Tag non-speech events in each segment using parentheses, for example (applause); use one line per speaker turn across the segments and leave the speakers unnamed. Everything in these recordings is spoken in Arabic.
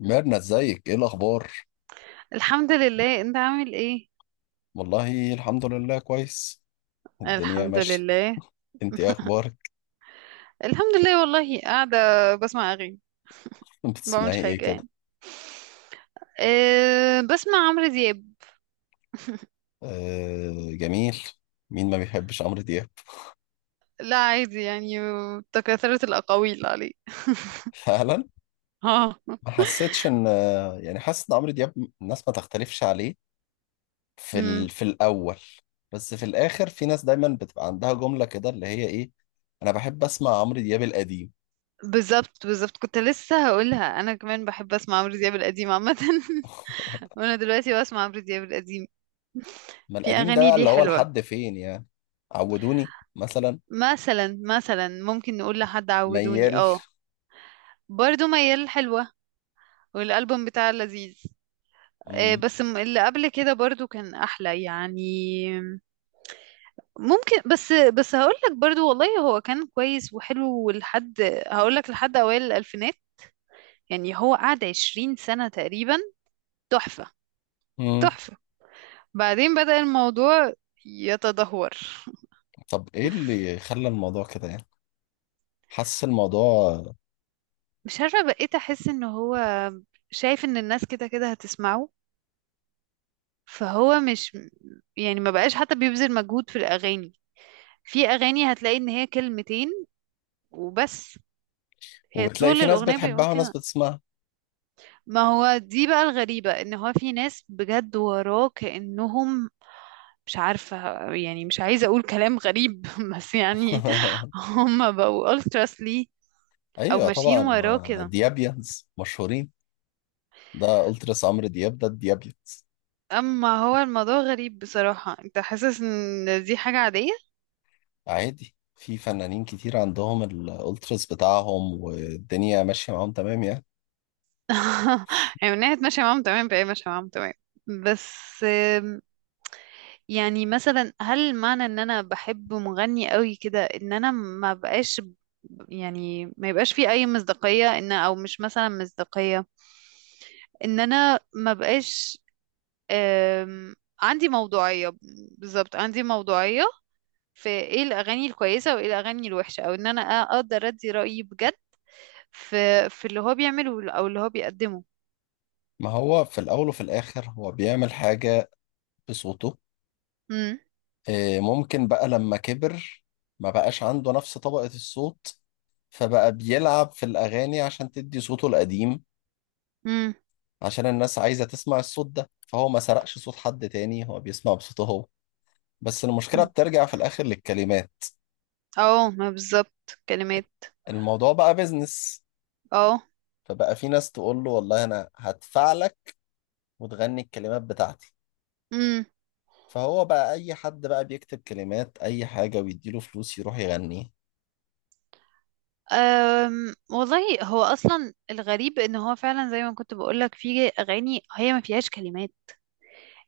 ميرنا ازيك؟ ايه الاخبار؟
الحمد لله، انت عامل ايه؟
والله الحمد لله، كويس. الدنيا
الحمد
ماشيه.
لله.
انت ايه اخبارك؟
الحمد لله، والله قاعدة بسمع اغاني.
(laughs)
ما بعملش
بتسمعي ايه
حاجة
كده؟
يعني. أه، بسمع عمرو دياب.
آه جميل. مين ما بيحبش عمرو دياب؟
لا، عادي يعني. تكاثرت الأقاويل عليه.
(laughs) فعلا.
اه.
ما حسيتش ان، يعني حاسس ان عمرو دياب الناس ما تختلفش عليه في
امم.
في الاول، بس في الاخر في ناس دايما بتبقى عندها جمله كده اللي هي ايه: انا بحب اسمع عمرو دياب القديم.
بالظبط بالظبط، كنت لسه هقولها انا كمان بحب اسمع عمرو دياب القديم عامة. (laughs) وانا دلوقتي بسمع عمرو دياب القديم.
ما
في
القديم ده
اغاني
بقى
ليه
اللي هو
حلوة.
لحد فين يعني؟ عودوني مثلا،
مثلا مثلا، ممكن نقول لحد عودوني.
ميال.
اه. برضو ميال حلوة. والالبوم بتاع لذيذ. آه،
مم.
بس اللي قبل كده برضو كان احلى يعني. ممكن بس هقول لك برضو، والله هو كان كويس وحلو لحد. هقول لك لحد اوائل الالفينات. يعني هو قعد 20 سنة تقريبا. تحفة.
مم.
تحفة. بعدين بدأ الموضوع يتدهور.
طب ايه اللي خلى الموضوع كده يعني؟ حاسس الموضوع.
مش عارفة، بقيت احس ان هو شايف ان الناس كده كده هتسمعه. فهو مش، يعني ما بقاش حتى بيبذل مجهود في الاغاني. في اغاني هتلاقي ان هي كلمتين وبس. هي
وبتلاقي
طول
في ناس
الأغنية بيقول
بتحبها وناس
كده.
بتسمعها.
ما هو دي بقى الغريبة، ان هو في ناس بجد وراه كأنهم. مش عارفة. يعني مش عايزة اقول كلام غريب (laughs) بس يعني.
(laughs)
هم بقوا ultras ليه. او
ايوه
ماشيين
طبعا،
وراه
ما
كده.
ديابيانز مشهورين. ده التراس عمرو دياب، ده الديابيانز.
اما هو الموضوع غريب بصراحة، انت حاسس ان دي حاجة عادية؟
عادي، في فنانين كتير عندهم الالتراس بتاعهم والدنيا ماشيه معاهم تمام يعني.
(laughs) يعني من ناحية ماشية معاهم تمام بقى ماشية معاهم تمام. بس. يعني مثلا هل معنى ان انا بحب مغني قوي كده ان انا ما بقاش يعني ما يبقاش في اي مصداقية، ان او مش مثلا مصداقية ان انا ما بقاش. آم، عندي موضوعية. بالظبط عندي موضوعية. في ايه الاغاني الكويسة وايه الاغاني الوحشة، او ان انا اقدر ادي رأيي بجد في في اللي هو بيعمله او اللي هو بيقدمه.
ما هو في الاول وفي الاخر هو بيعمل حاجه بصوته.
امم.
إيه، ممكن بقى لما كبر ما بقاش عنده نفس طبقه الصوت، فبقى بيلعب في الاغاني عشان تدي صوته القديم.
امم.
عشان الناس عايزة تسمع الصوت ده، فهو ما سرقش صوت حد تاني، هو بيسمع بصوته هو. بس المشكلة بترجع في الآخر للكلمات.
اه، ما بالظبط كلمات.
الموضوع بقى بيزنس.
اه.
فبقى في ناس تقول له والله أنا هدفع لك، وتغني الكلمات بتاعتي. فهو بقى أي حد بقى بيكتب كلمات أي حاجة ويديله فلوس يروح يغنيه.
والله هو اصلا الغريب ان هو فعلا زي ما كنت بقولك، في اغاني هي ما فيهاش كلمات.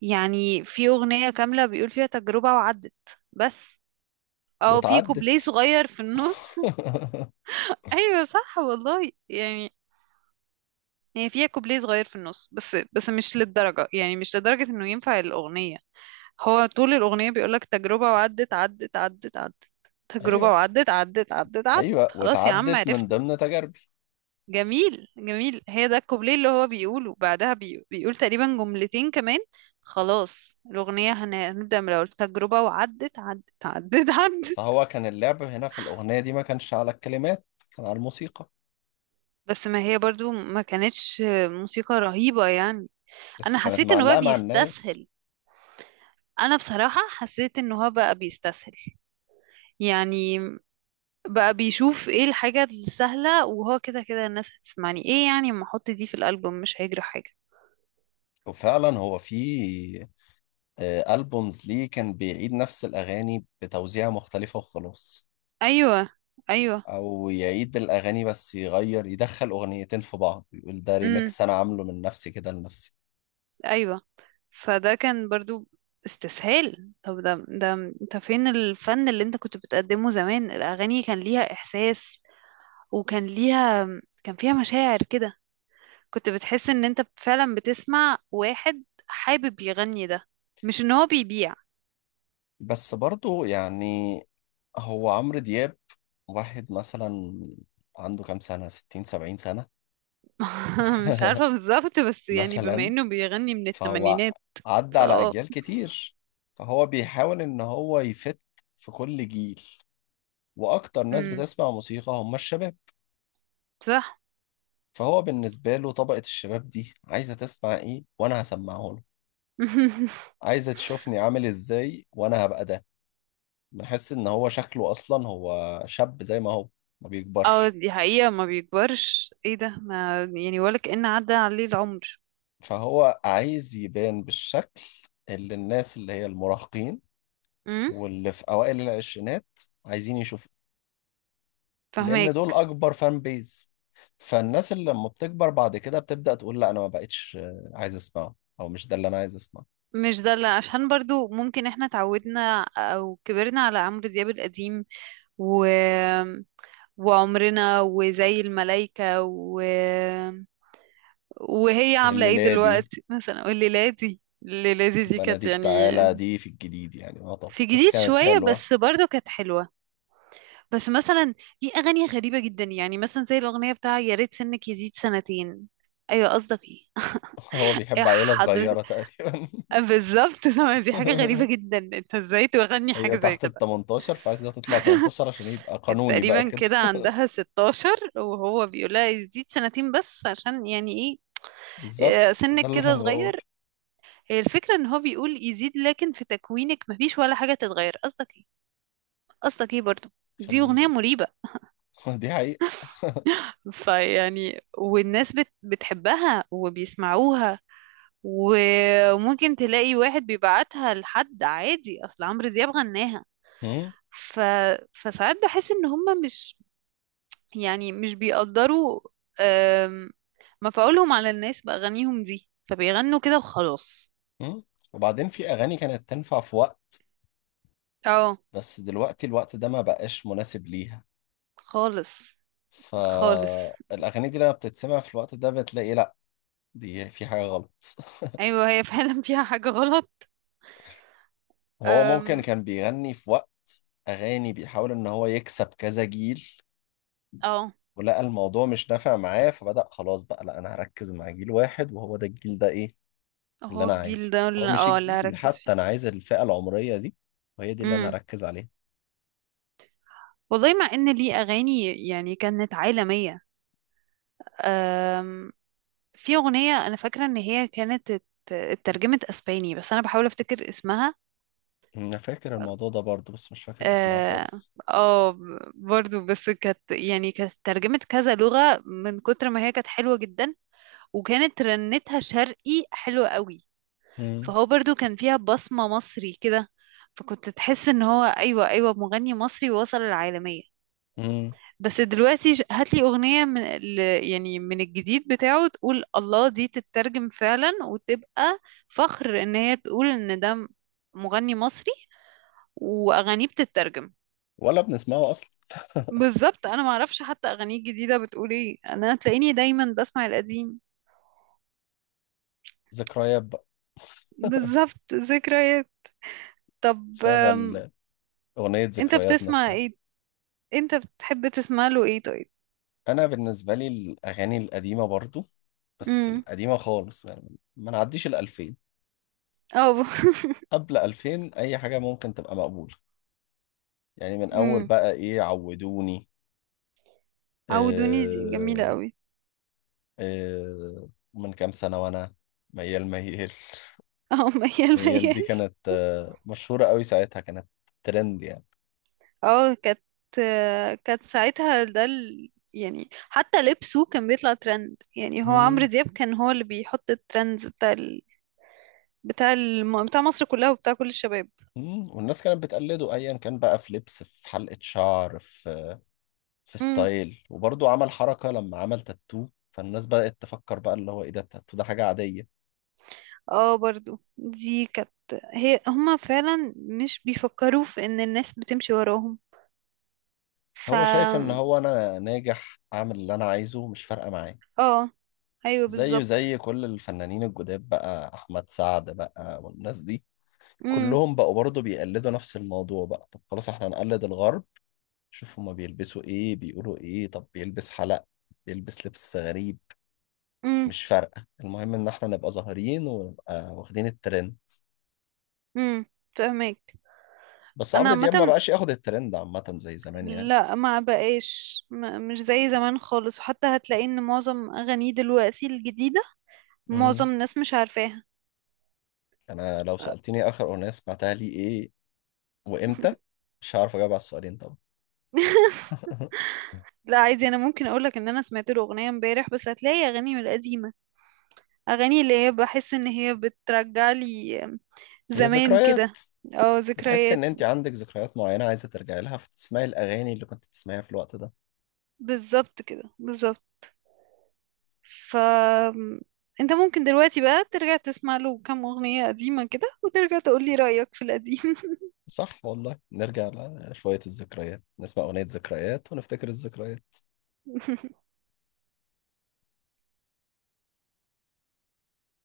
يعني في اغنية كاملة بيقول فيها تجربة وعدت. بس. او في كوبليه
واتعدت.
صغير في النص.
(laughs)
(laughs) ايوه، صح والله يعني. هي فيها كوبليه صغير في النص، بس مش للدرجة، يعني مش لدرجة انه ينفع الاغنية. هو طول الاغنية بيقولك تجربة وعدت عدت عدت عدت. تجربة
أيوه،
وعدت عدت عدت عدت،
أيوه،
خلاص يا عم
واتعدت من
عرفنا.
ضمن تجاربي.
جميل جميل، هي ده الكوبليه اللي هو بيقوله بعدها بيقول تقريبا جملتين كمان. خلاص الأغنية هنبدأ من الأول، تجربة وعدت عدت عدت (laughs) عدت.
فهو كان اللعب هنا في الأغنية دي ما كانش على الكلمات، كان على الموسيقى.
بس ما هي برضو ما كانتش موسيقى رهيبة يعني. أنا
بس كانت
حسيت إنه بقى
معلقة مع الناس.
بيستسهل. أنا بصراحة حسيت إنه هو بقى بيستسهل. يعني بقى بيشوف إيه الحاجة السهلة، وهو كده كده الناس هتسمعني إيه، يعني ما أحط دي في الألبوم مش هيجري حاجة.
وفعلا هو في آه، ألبومز ليه كان بيعيد نفس الأغاني بتوزيعة مختلفة وخلاص.
أيوة. أيوة.
أو يعيد الأغاني بس يغير، يدخل أغنيتين في بعض يقول ده
امم.
ريميكس أنا عامله من نفسي كده لنفسي.
أيوة. فده كان برضو استسهال. طب ده، انت فين الفن اللي انت كنت بتقدمه زمان؟ الأغاني كان ليها إحساس، وكان ليها، كان فيها مشاعر كده. كنت بتحس ان انت فعلا بتسمع واحد حابب يغني ده، مش ان هو بيبيع.
بس برضه يعني، هو عمرو دياب واحد مثلا عنده كام سنة؟ ستين سبعين سنة؟
(laughs) مش
(laughs)
عارفة بالظبط، بس يعني بما
مثلا،
انه بيغني من
فهو
الثمانينات.
عدى على
فاه.
أجيال كتير. فهو بيحاول إن هو يفت في كل جيل، وأكتر ناس
امم.
بتسمع موسيقى هم الشباب.
صح.
فهو بالنسبة له طبقة الشباب دي عايزة تسمع ايه وانا هسمعه له.
(laughs)
عايزة تشوفني عامل ازاي وانا هبقى ده. بنحس ان هو شكله اصلا هو شاب زي ما هو، ما
اه،
بيكبرش.
دي حقيقة، ما بيكبرش، ايه ده، ما يعني ولا كأن عدى عليه العمر.
فهو عايز يبان بالشكل اللي الناس اللي هي المراهقين
امم.
واللي في اوائل العشرينات عايزين يشوفوا. لان دول
فاهمك.
اكبر فان بيز. فالناس اللي لما بتكبر بعد كده بتبدأ تقول لا انا ما بقتش عايز اسمعه، او مش ده اللي انا عايز اسمعه.
مش ده اللي، عشان برضو ممكن احنا اتعودنا او كبرنا على عمرو دياب القديم و... وعمرنا وزي الملايكة وهي عاملة ايه
والليلة دي،
دلوقتي مثلا، والليلادي الليلادي دي كانت
بناديك
يعني.
تعالى دي في الجديد يعني
في
يعتبر، بس
جديد
كانت
شوية
حلوة.
بس برضو كانت حلوة. بس مثلا، دي أغاني غريبة جدا، يعني مثلا زي الأغنية بتاع يا ريت سنك يزيد سنتين. أيوة قصدك ايه؟
(laughs) هو
(laughs) إيه
بيحب عيلة
حضرتك؟
صغيرة تقريبا.
بالظبط. (laughs) دي حاجة غريبة جدا، انت ازاي تغني
(laughs)
حاجة
هي
زي
تحت ال
كده؟
18، فعايزة تطلع 18
(laughs)
عشان يبقى
كانت
قانوني بقى
تقريبا
كده.
كده عندها 16، وهو بيقول لها يزيد سنتين، بس عشان يعني
(laughs)
ايه؟ آه،
بالظبط، ده
سنك
اللي
كده
انا بقول.
صغير. هي الفكرة ان هو بيقول يزيد، لكن في تكوينك مفيش ولا حاجة تتغير، قصدك ايه؟ قصدك ايه برضو؟
في
دي أغنية مريبة.
(laughs) دي حقيقة.
فيعني والناس بتحبها وبيسمعوها. وممكن تلاقي واحد بيبعتها لحد، عادي اصل عمرو دياب غناها.
مم.
ف... فساعات بحس ان هم مش، يعني مش بيقدروا. آم، مفعولهم على الناس بأغانيهم دي، فبيغنوا كده وخلاص.
مم. وبعدين في أغاني كانت تنفع في وقت،
اه.
بس دلوقتي الوقت ده ما بقاش مناسب ليها.
خالص. خالص.
فالأغاني دي لما بتتسمع في الوقت ده بتلاقي لأ، دي في حاجة غلط. (laughs)
ايوه، هي (laughs) فعلا فيها حاجة غلط.
هو ممكن
أم.
كان بيغني في وقت أغاني بيحاول إن هو يكسب كذا جيل،
اه،
ولقى الموضوع مش نافع معاه، فبدأ خلاص بقى لا أنا هركز مع جيل واحد، وهو ده الجيل، ده إيه اللي
هو
أنا
الجيل
عايزه.
ده
أو
اللي
مش
اللي
الجيل
هركز فيه.
حتى، أنا عايز الفئة العمرية دي، وهي دي اللي أنا
امم.
هركز عليها.
والله مع ان ليه اغاني يعني كانت عالمية. أم. في اغنية انا فاكرة ان هي كانت اترجمت اسباني، بس انا بحاول افتكر اسمها.
أنا فاكر الموضوع ده برضه، بس مش فاكر اسمها
اه.
خالص.
آه. برضو بس كانت يعني كانت ترجمة كذا لغة، من كتر ما هي كانت حلوة جدا. وكانت رنتها شرقي حلوة قوي.
مم.
فهو برضو كان فيها بصمة مصري كده. فكنت تحس ان هو، ايوه ايوه، مغني مصري وصل العالمية.
مم.
بس دلوقتي هاتلي اغنية يعني من الجديد بتاعه، تقول الله دي تترجم فعلا، وتبقى فخر ان هي تقول ان ده مغني مصري، واغانيه بتترجم.
ولا بنسمعه أصلا. (laughs)
بالظبط، انا ما اعرفش حتى اغانيه الجديده بتقول ايه، انا تلاقيني دايما بسمع القديم.
ذكريات بقى.
بالظبط، ذكريات. طب
شغل أغنية
انت
ذكريات
بتسمع
نفسها.
ايه؟ انت بتحب تسمع له ايه طيب؟
انا بالنسبه لي الاغاني القديمه برضو، بس
امم.
القديمه خالص، يعني ما نعديش الألفين.
اه، (laughs)
قبل ألفين اي حاجه ممكن تبقى مقبوله. يعني من اول
امم.
بقى ايه، عودوني.
عودوني دي جميله
آه،
قوي.
آه، من كام سنه وانا، ميال ميال.
اه. (laughs) ميال
ميال دي
ميال.
كانت آه، مشهوره قوي ساعتها، كانت ترند يعني.
اه كانت، آه، كانت ساعتها ده يعني حتى لبسه كان بيطلع ترند، يعني هو عمرو
مم،
دياب كان هو اللي بيحط الترندز بتاع مصر كلها وبتاع كل الشباب.
والناس كانت بتقلده ايا كان بقى، في لبس، في حلقه شعر، في في ستايل. وبرضه عمل حركة لما عمل تاتو، فالناس بدأت تفكر بقى اللي هو ايه ده، التاتو ده حاجة عادية.
اه، برضو دي كانت، هما فعلا مش بيفكروا في ان الناس بتمشي وراهم. ف
هو شايف ان هو انا ناجح اعمل اللي انا عايزه، مش فارقة معايا.
اه، ايوه
زيه
بالظبط.
زي كل الفنانين الجداد بقى، احمد سعد بقى والناس دي،
امم.
كلهم بقوا برضه بيقلدوا نفس الموضوع. بقى طب خلاص احنا هنقلد الغرب. شوف هما بيلبسوا ايه، بيقولوا ايه. طب بيلبس حلق، بيلبس لبس غريب،
امم.
مش فارقة، المهم ان احنا نبقى ظاهرين ونبقى واخدين الترند.
امم. فاهمك.
بس
انا
عمرو دياب ما
عامه،
بقاش ياخد الترند عامة زي زمان يعني.
لا ما بقاش، ما مش زي زمان خالص، وحتى هتلاقي ان معظم اغانيه دلوقتي الجديده،
مم.
معظم الناس مش عارفاها.
انا لو سألتني اخر اغنية سمعتها لي ايه وامتى، مش هعرف اجاوب على السؤالين طبعا. (laughs)
لا، عادي انا ممكن اقولك ان انا سمعت له اغنيه امبارح، بس هتلاقي اغاني من القديمه، اغاني اللي هي بحس ان هي بترجع لي
هي
زمان كده.
ذكريات.
اه،
بتحس ان
ذكريات.
انت عندك ذكريات معينة عايزة ترجعي لها، فتسمعي الاغاني اللي كنت بتسمعيها في الوقت ده.
بالظبط كده بالظبط. ف انت ممكن دلوقتي بقى ترجع تسمع له كام اغنية قديمة كده، وترجع تقولي رأيك في القديم.
صح والله، نرجع لشوية الذكريات، نسمع اغنية ذكريات ونفتكر الذكريات.